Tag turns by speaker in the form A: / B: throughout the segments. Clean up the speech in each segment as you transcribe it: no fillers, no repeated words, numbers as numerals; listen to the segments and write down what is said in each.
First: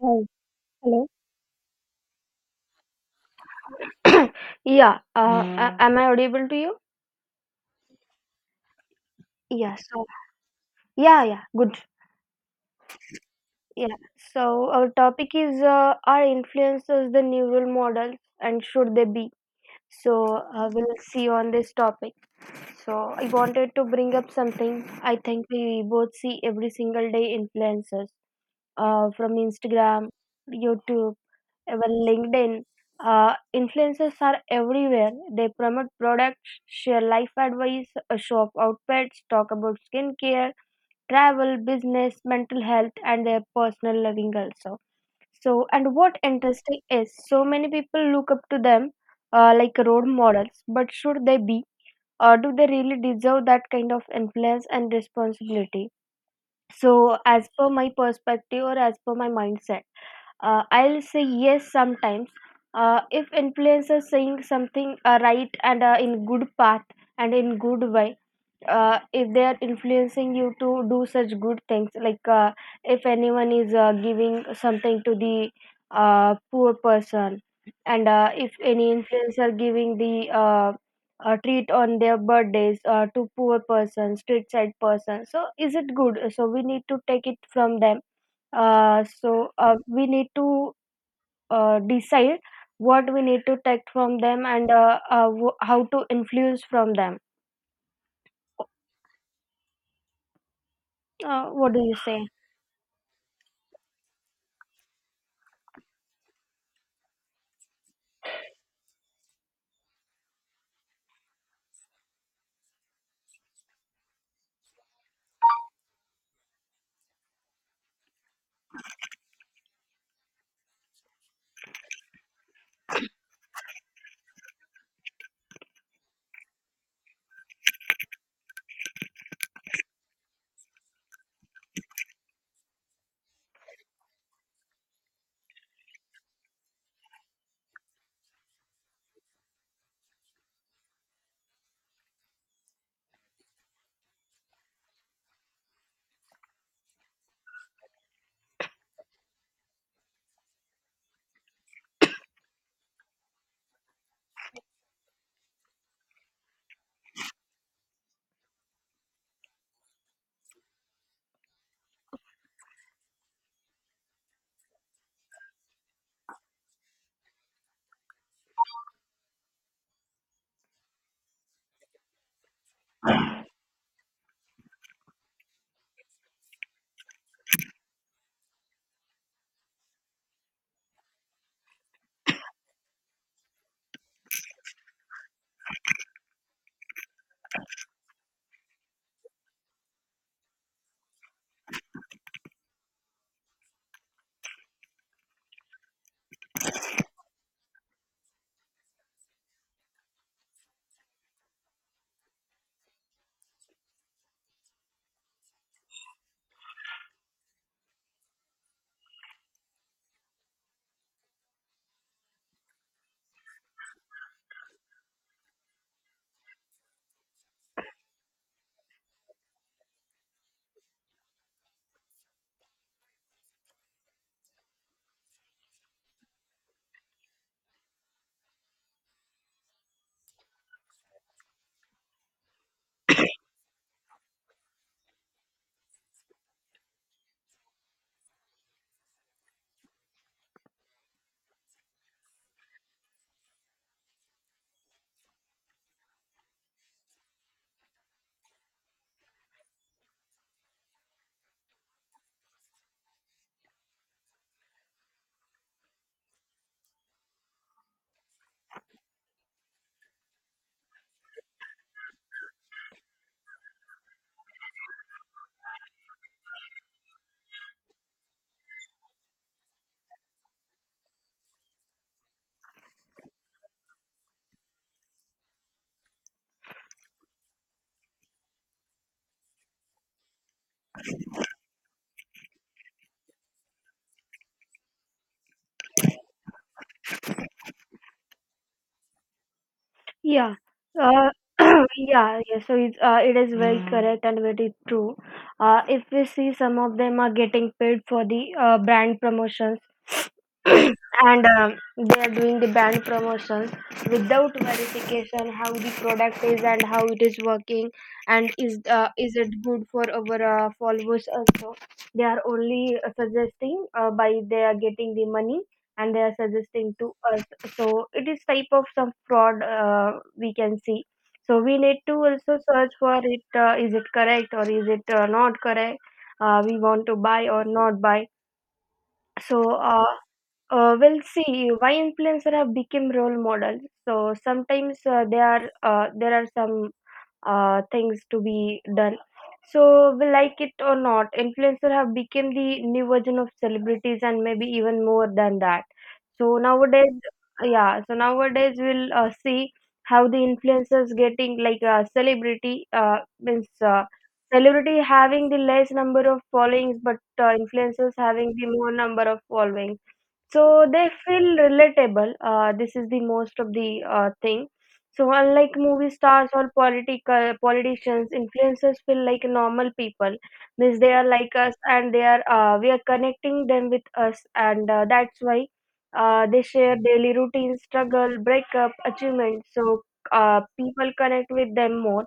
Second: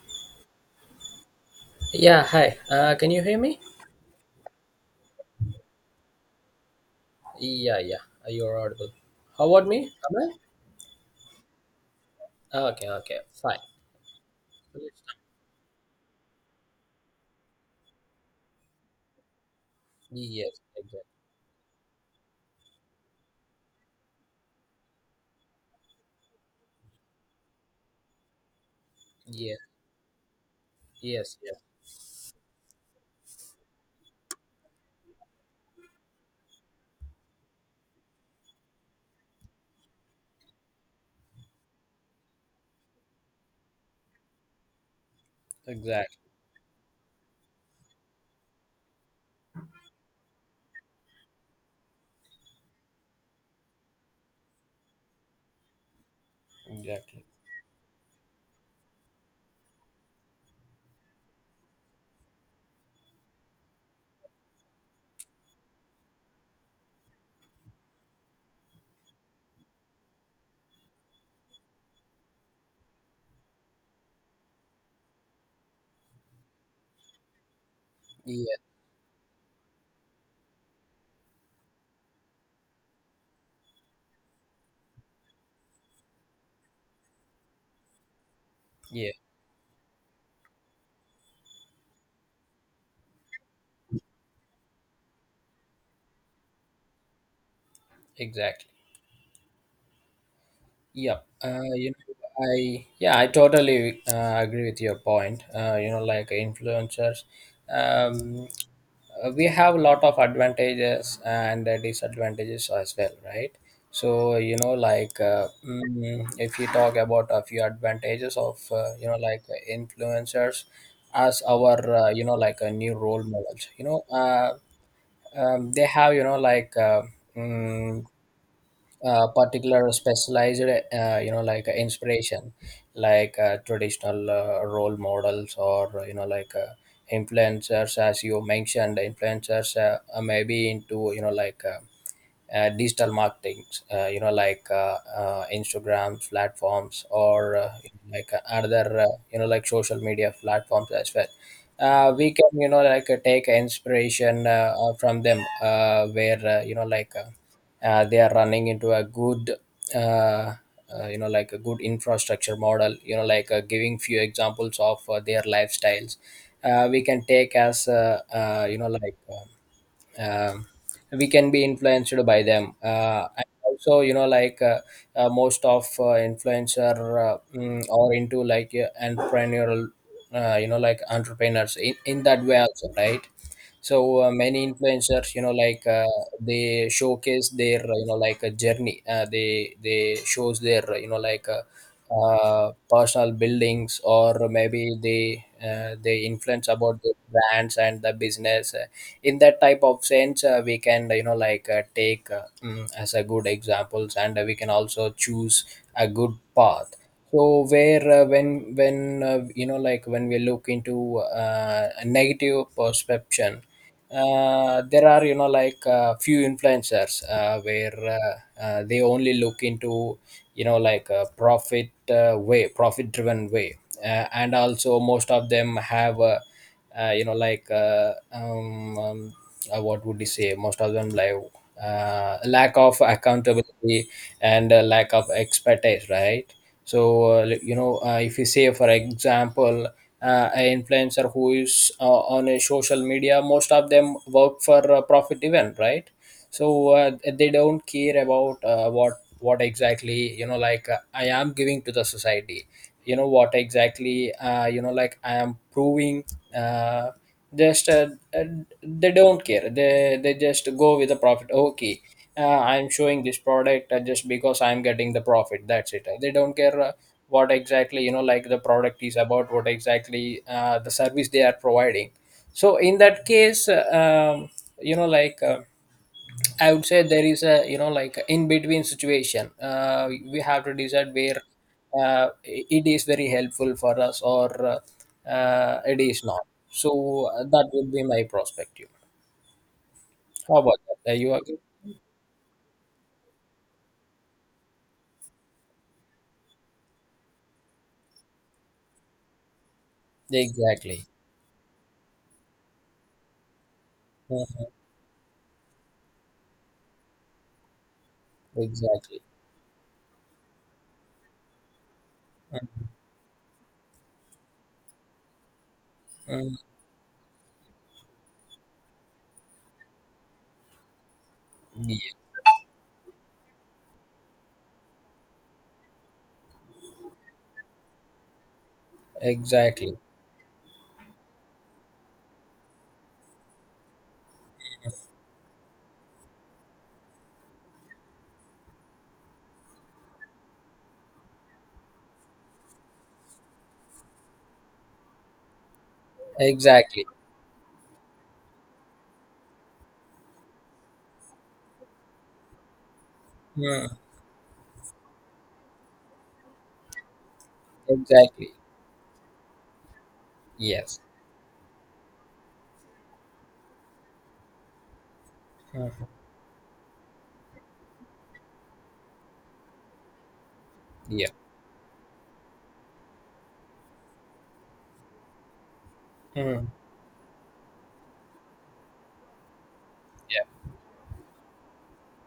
A: Hi. Hello.
B: Yeah, hi. Can you hear me?
A: Yeah. Yeah. Am I audible to you?
B: Yeah, yeah. You're audible. How about
A: Yeah.
B: me?
A: So,
B: Am
A: yeah, yeah. Good.
B: I? Okay, okay, fine.
A: Yeah. So, our topic is are influencers the new role models and should they be? So,
B: Yes,
A: we'll
B: exactly.
A: see on this topic. So, I wanted to bring up something I think we both see every single day influencers from
B: Yes,
A: Instagram, YouTube,
B: yes, yes.
A: well, LinkedIn, influencers are everywhere. They promote products, share life advice, show off outfits, talk about skincare, travel, business, mental health, and their personal living also. So, and what
B: Exactly,
A: interesting is, so many people look up to them like role models, but should they be, or do they really deserve that kind of influence and responsibility? So
B: exactly.
A: as per my perspective or as per my mindset, I'll say yes, sometimes if influencers saying something right and in good path and in good way. If they are influencing you to do such good things, like, if anyone is giving something to the poor person, and if
B: Yeah,
A: any influencer giving the treat on their birthdays to poor persons, street side persons. So is it good? So we need to take it from them. Uh,
B: yeah,
A: so uh, we need to decide what we need to take from them, and how to influence from them.
B: exactly. Yep. Uh,
A: What do
B: you
A: you
B: know,
A: say?
B: I yeah, I totally agree with your point. Like influencers. Um, we have a lot of advantages and disadvantages as well, right? So if you talk about a few advantages of influencers as our a new role models, they have mm, particular specialized inspiration, like traditional role models, or influencers. As you mentioned, influencers maybe into digital marketing, instagram platforms or like other social media platforms as well. We can take inspiration from them, where they are running into a good uh, a good infrastructure model. Giving few examples of their lifestyles, we can take as um, we can be influenced by them. And also, most of influencer are into like entrepreneurial, entrepreneurs in that way also, right? So many influencers, they showcase their a journey. They shows their personal buildings, or maybe they influence about the brands and the business. In that type of sense, we can take as a good examples, and we can also choose a good path. So where when you know like when we look into a negative perception, there are few influencers where they only look into a profit, way profit driven way. And also, most of them have a uh, you know like uh, um, um, what would you say, most of them, like lack of accountability and lack of expertise, right? So if you say for example, an influencer who is on a social media, most of them work for a profit event, right? So they don't care about what exactly, I am giving to the society. You know what exactly, I am proving, uh, just uh, they don't care. They just go with the profit. Okay, I'm showing this product just because I'm getting the profit. That's it. They don't care what exactly, the product is about, what exactly the service they are providing. So in that case, you know like uh, I would say there is a, in between situation. We have to decide where it is very helpful for us, or it is not. So that would be my perspective.
A: Yeah.
B: How about that? Are
A: Uh,
B: you agree?
A: yeah, yeah, so it's, it is very, mhm, correct and very true. If we see, some of them are getting paid for the brand promotions,
B: Exactly.
A: and they are doing the brand promotions without
B: Mhm.
A: verification, how the product is and how it is working, and is,
B: Exactly.
A: is it good for our followers also? They are
B: Mm.
A: only suggesting by they are getting the money, and they are
B: Mm,
A: suggesting to us. So it is type of some fraud we can see. So we need
B: yeah,
A: to also search for it, is it correct or is it not correct, we want to buy or not buy. so
B: exactly.
A: uh, uh, well, see, why influencer have become role models. So sometimes they are there are some things to be done. So, we like it or not, influencer have become the new version of celebrities and maybe even more than that. So
B: Exactly.
A: nowadays, yeah. So nowadays we'll see how the influencers getting like a celebrity. Means
B: Mm.
A: Celebrity having the less number of followings, but influencers
B: Exactly.
A: having the more number of followings, so
B: Yes.
A: they feel relatable. This is the most of the thing. So unlike
B: Mhm.
A: movie stars or political politicians, influencers feel like normal people. Means they are
B: Yeah.
A: like us, and they are we are connecting them with us, and that's why they
B: Mm.
A: share daily routines, struggle, breakup, achievements. So
B: Yeah.
A: people connect with them more,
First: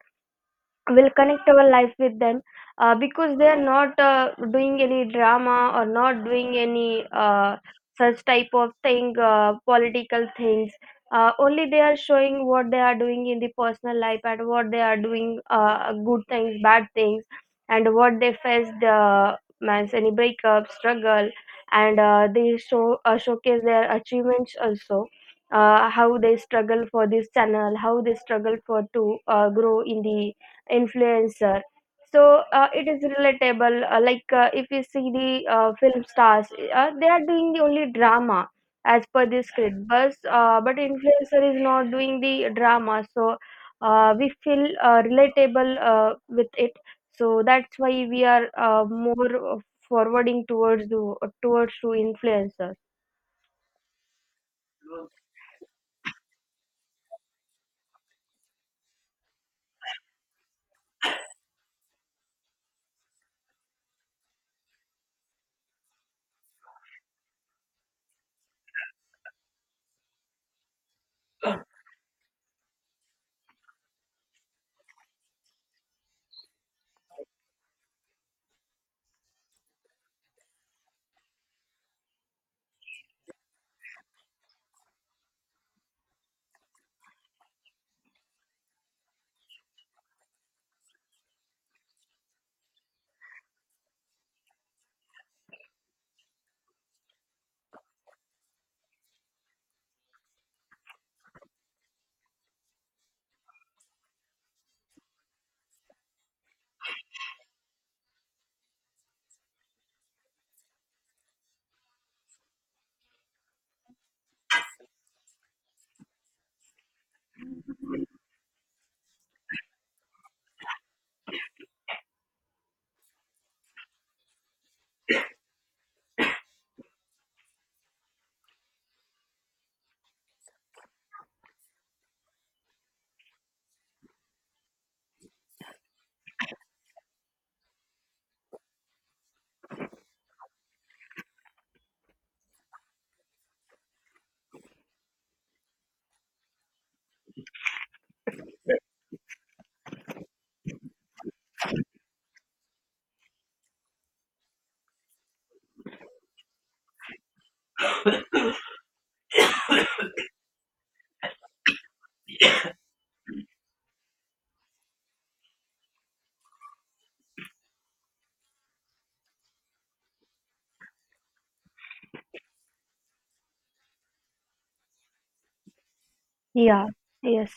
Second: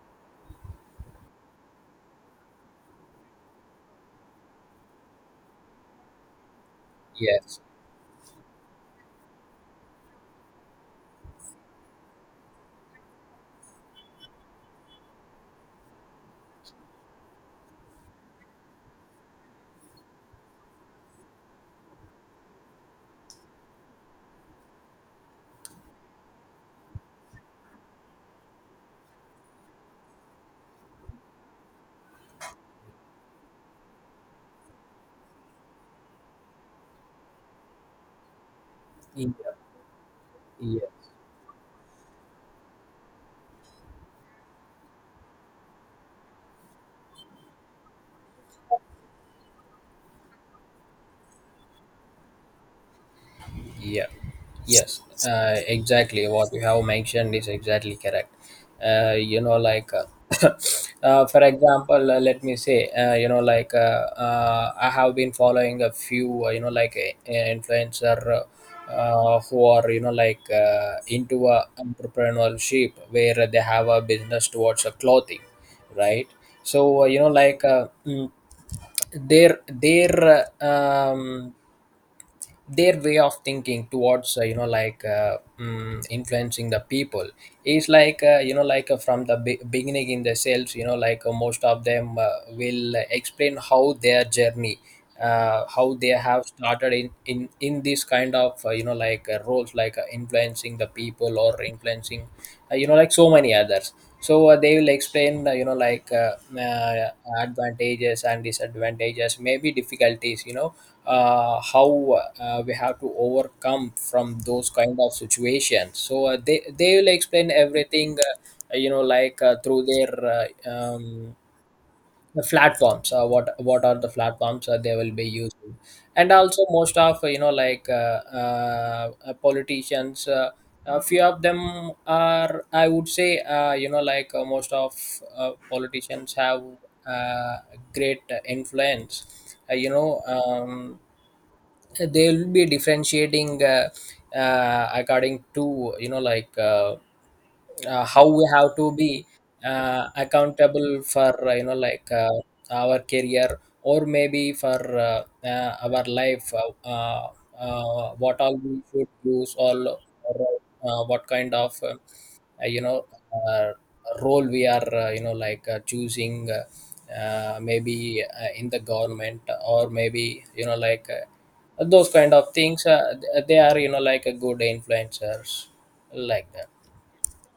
A: will connect our life with them, because they are not doing any drama or not doing any
B: Yes.
A: such type of thing, political things. Only they are showing what they are doing in the personal life, and what they are doing, good things, bad things, and what they faced, means any breakup, struggle, and they show, showcase their achievements also, how they struggle for this channel, how they struggle for to grow in the influencer. So it is relatable, if you see the film stars, they are doing the only drama as per
B: Yeah.
A: the script, but
B: Yeah.
A: influencer is not doing the drama, so we feel relatable with it. So that's why we are more forwarding towards the, towards to influencers.
B: Yeah, yes, exactly. What you have mentioned is exactly correct. Uh, you know, like, uh, for example, let me say, I have been following a few, influencer who are, into a entrepreneurship, where they have a business towards a clothing, right? So, you know, like, mm, their their uh, um, their way of thinking towards influencing the people is like from the beginning in themselves. Most of them will explain how their journey, how they have started in this kind of roles, like influencing the people or influencing so many others. So they will explain uh, advantages and disadvantages, maybe difficulties, you know, how we have to overcome from those kind of situations. So they will explain everything through their uh, um, the platforms. What are the platforms they will be using? And also, most of, politicians, a few of them are, I would say, most of politicians have uh, great influence. uh, you know um, they will be differentiating according to, how we have to be accountable for our career, or maybe for our life. What all we should use all, or what kind of you know uh, role we are choosing, maybe in the government, or maybe those kind of things. They are a good influencers, like that.
A: Yeah, yes.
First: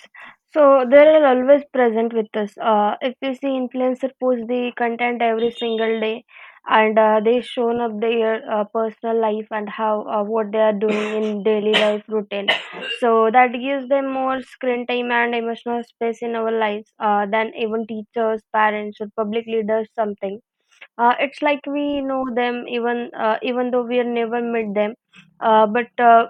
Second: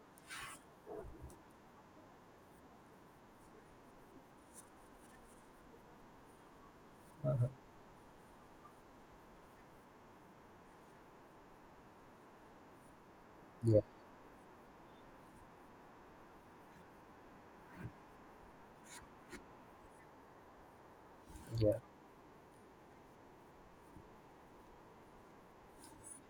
A: So they are always present with us. If you see, influencer post the content every single day, and they shown up their personal life, and how, what they are doing in daily life routine. So that gives them more screen time and emotional space in our lives than even teachers, parents, or public leaders something. It's like
B: Yeah.
A: we know them, even though we have never met them, but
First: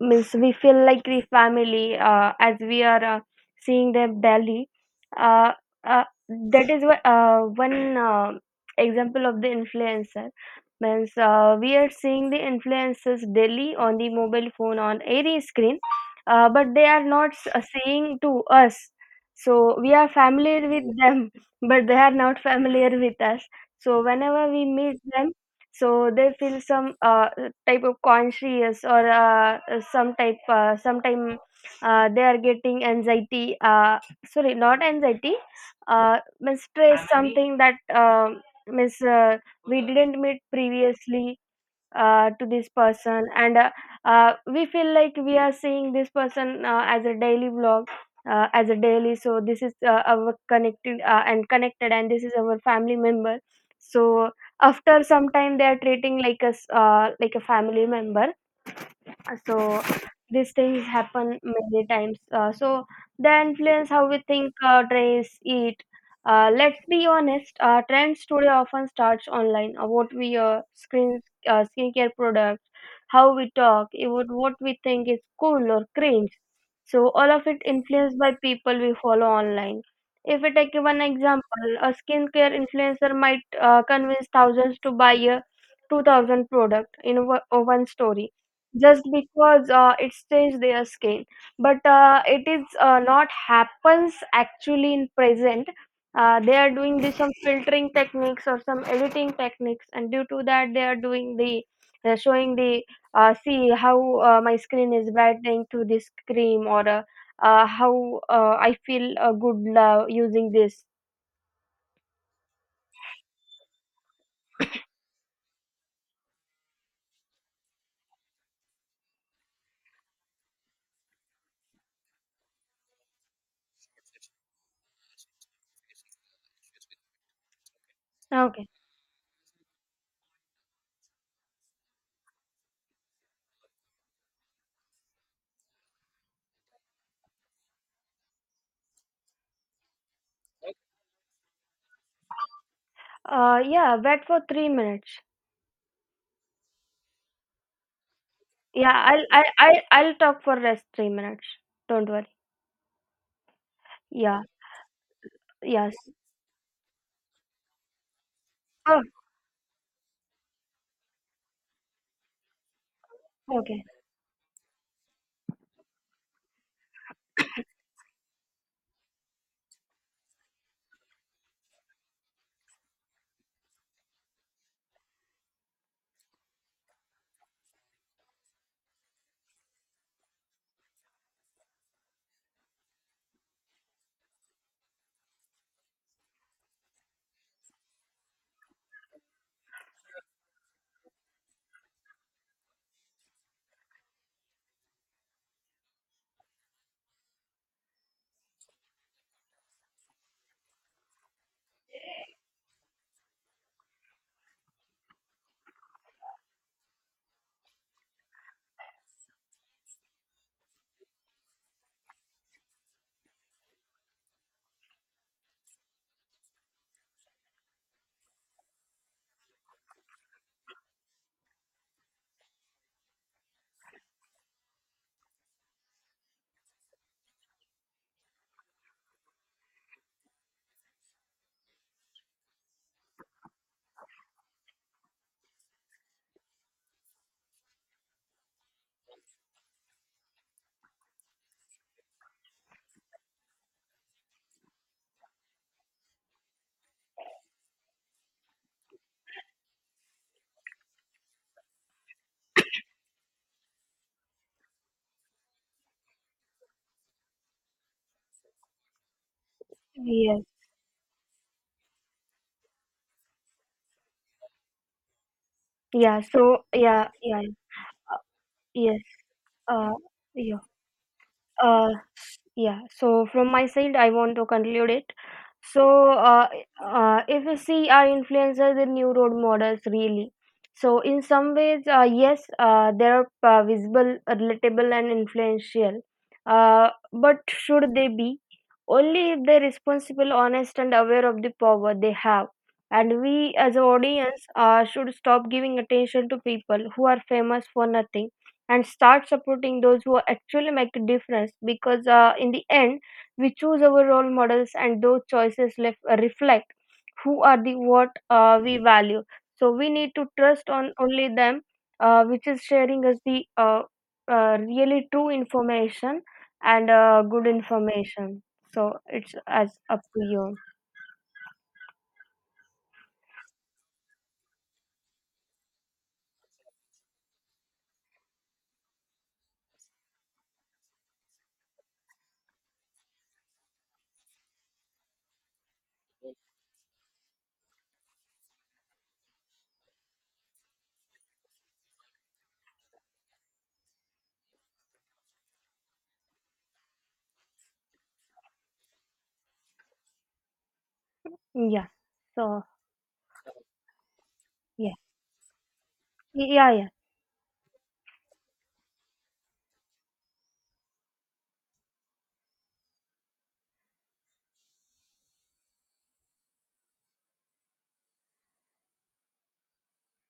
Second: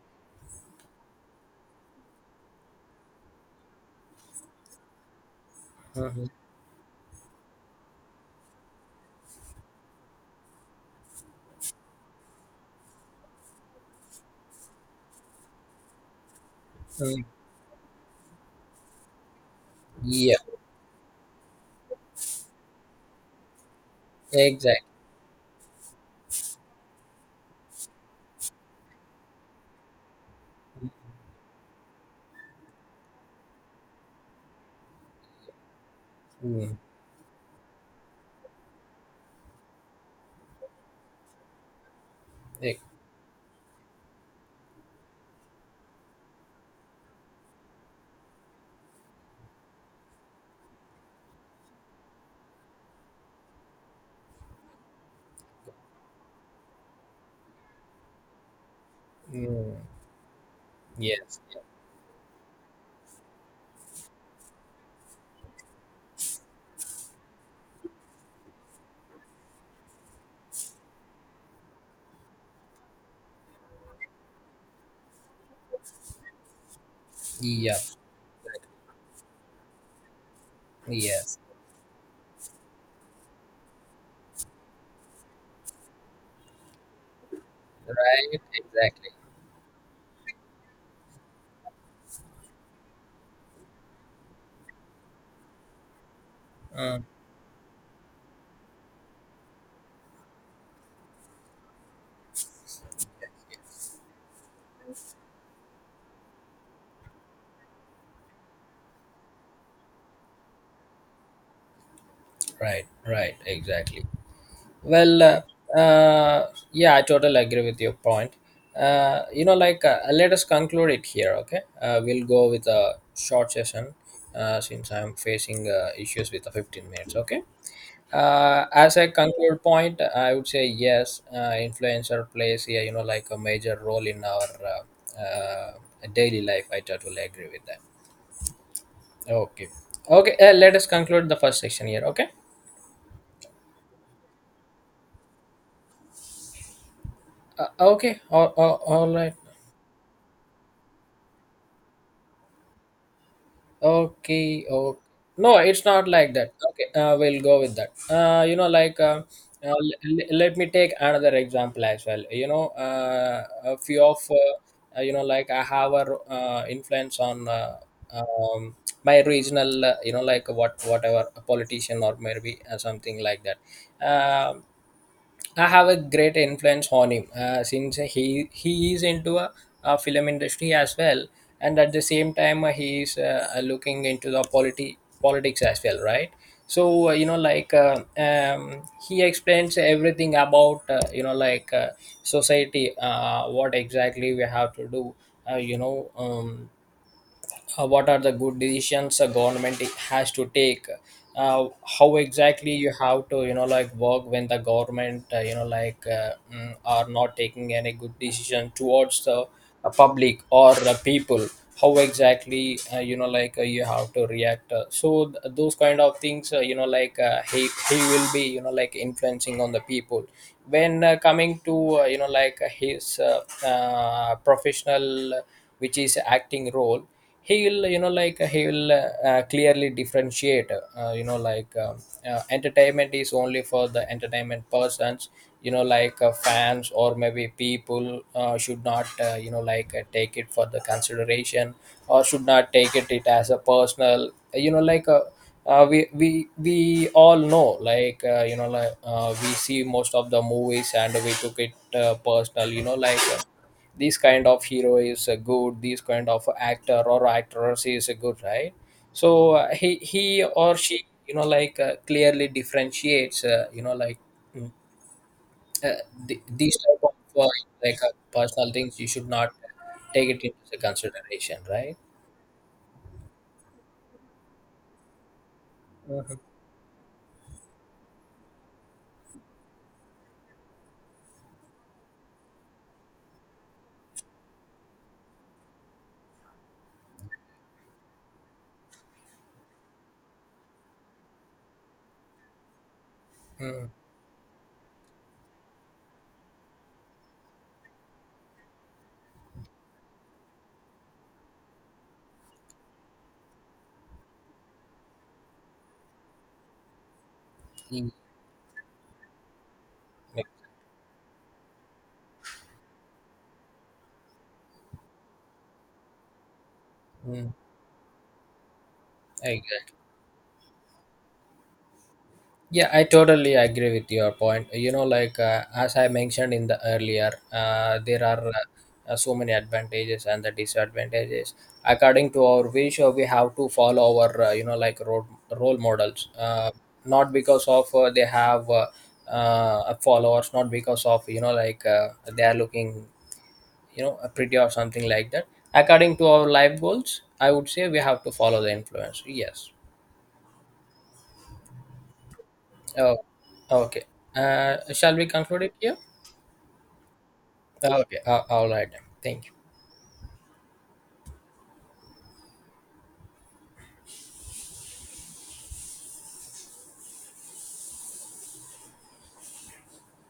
A: means we feel like we family as we are seeing them daily. Uh, uh,
B: Mm-hmm.
A: that is why, one example of the influencer. Means we are seeing the influencers daily on the mobile phone on every screen, but they are
B: Mm.
A: not saying to us. So we are
B: Yeah.
A: familiar with them, but they are not familiar with us. So whenever we
B: Exactly.
A: meet them, so they feel some type of conscious, or some type sometime they are getting anxiety. Sorry, not anxiety. Means
B: Mm.
A: stress, something that, means we didn't meet previously to this
B: Ex-
A: person, and we feel like we are seeing this person as a daily vlog, as a daily so this is our connected, and this is our family member. So after some time they are treating like us like a family member. So
B: mm.
A: these things happen
B: Yes.
A: many times, so they influence how we think, dress, eat. Let's be honest, trends today often starts online, what we screen, skincare products, how we talk, even what we think is cool or cringe. So all of it
B: Yeah.
A: influenced by people we follow online. If we take one
B: Yes.
A: example, a skincare influencer might convince thousands to buy a 2000 product in one story,
B: Right.
A: just
B: Exactly.
A: because it stains their skin, but it is not happens actually in present. They are doing
B: Mm.
A: the, some filtering techniques or some editing techniques, and due to that they are doing the, they're showing the, see how my skin is brightening to this cream, or how I feel good using this.
B: Right. Right. Exactly. Well, uh, yeah, I totally agree with your point. Let us conclude it here, okay? We'll go with a short session since I'm facing issues with the 15 minutes, okay?
A: Okay.
B: As a conclude point, I would say yes, influencer plays here, a major role in our uh, uh, daily life. I totally agree with that. Okay. Okay, let us conclude the first section here, okay?
A: Yeah, wait for 3 minutes.
B: Okay,
A: yeah
B: all
A: i'll
B: right.
A: I, I, i'll talk for rest 3 minutes, don't worry. Yeah.
B: Okay, oh no, it's
A: Yes.
B: not like that. Okay, we'll go with that.
A: Oh,
B: Let me take another example as well. You know, a
A: okay.
B: few of I have a influence on um, my regional, what whatever a politician, or maybe something like that. Um, I have a great influence on him since he is into a film industry as well, and at the same time he is looking into the polity politics as well, right? So he explains everything about society, what exactly we have to do, uh, you know. Um, what are the good decisions a government has to take, uh, how exactly you have to, work when the government, are not taking any good decision towards the public or the people. How exactly, you have to react, so those kind of things, he will be, influencing on the people. When coming to his professional, which is acting role, he will clearly differentiate, entertainment is only for the entertainment persons. Fans, or maybe people should not take it for the consideration, or should not take it as a personal, you know like we all know, we see most of the movies and we took it personal. This kind of hero is a good, this kind of actor or actress is a good, right? So uh, he
A: Yes.
B: he or she, clearly differentiates, mm, uh,
A: Yeah. So
B: these type
A: yeah. Yeah.
B: of uh,
A: Uh,
B: personal things,
A: yes.
B: you should not
A: Uh.
B: take it
A: Yeah.
B: into consideration,
A: Uh,
B: right?
A: yeah, so from my side, I want to conclude it. So,
B: Mm-hmm.
A: if we see our influencers in new role models, really. So, in some ways, yes, they are visible, relatable, and influential. But should they be? Only if they're responsible, honest, and aware of the power they have. And we, as an
B: Mm.
A: audience, should stop giving attention to people who are famous for nothing, and start supporting those who actually make a difference, because in the end we choose our role models, and those choices reflect who are the
B: Mm.
A: what we value. So we need to trust on only them, which is sharing us the really true information and good
B: Mm.
A: information. So it's
B: I,
A: as up to you.
B: yeah, I totally agree with your point. You know, like as I mentioned in the earlier, there are so many advantages and the disadvantages. According to our wish, we have to follow our role models. Not because of they have followers, not because of, they are looking, you know, pretty or something like that. According to our life goals, I would say we have to follow the influence. Yes.
A: Yeah. So
B: Oh, okay.
A: yeah,
B: Shall we conclude it here?
A: yeah, yeah.
B: Okay, all right. Thank you.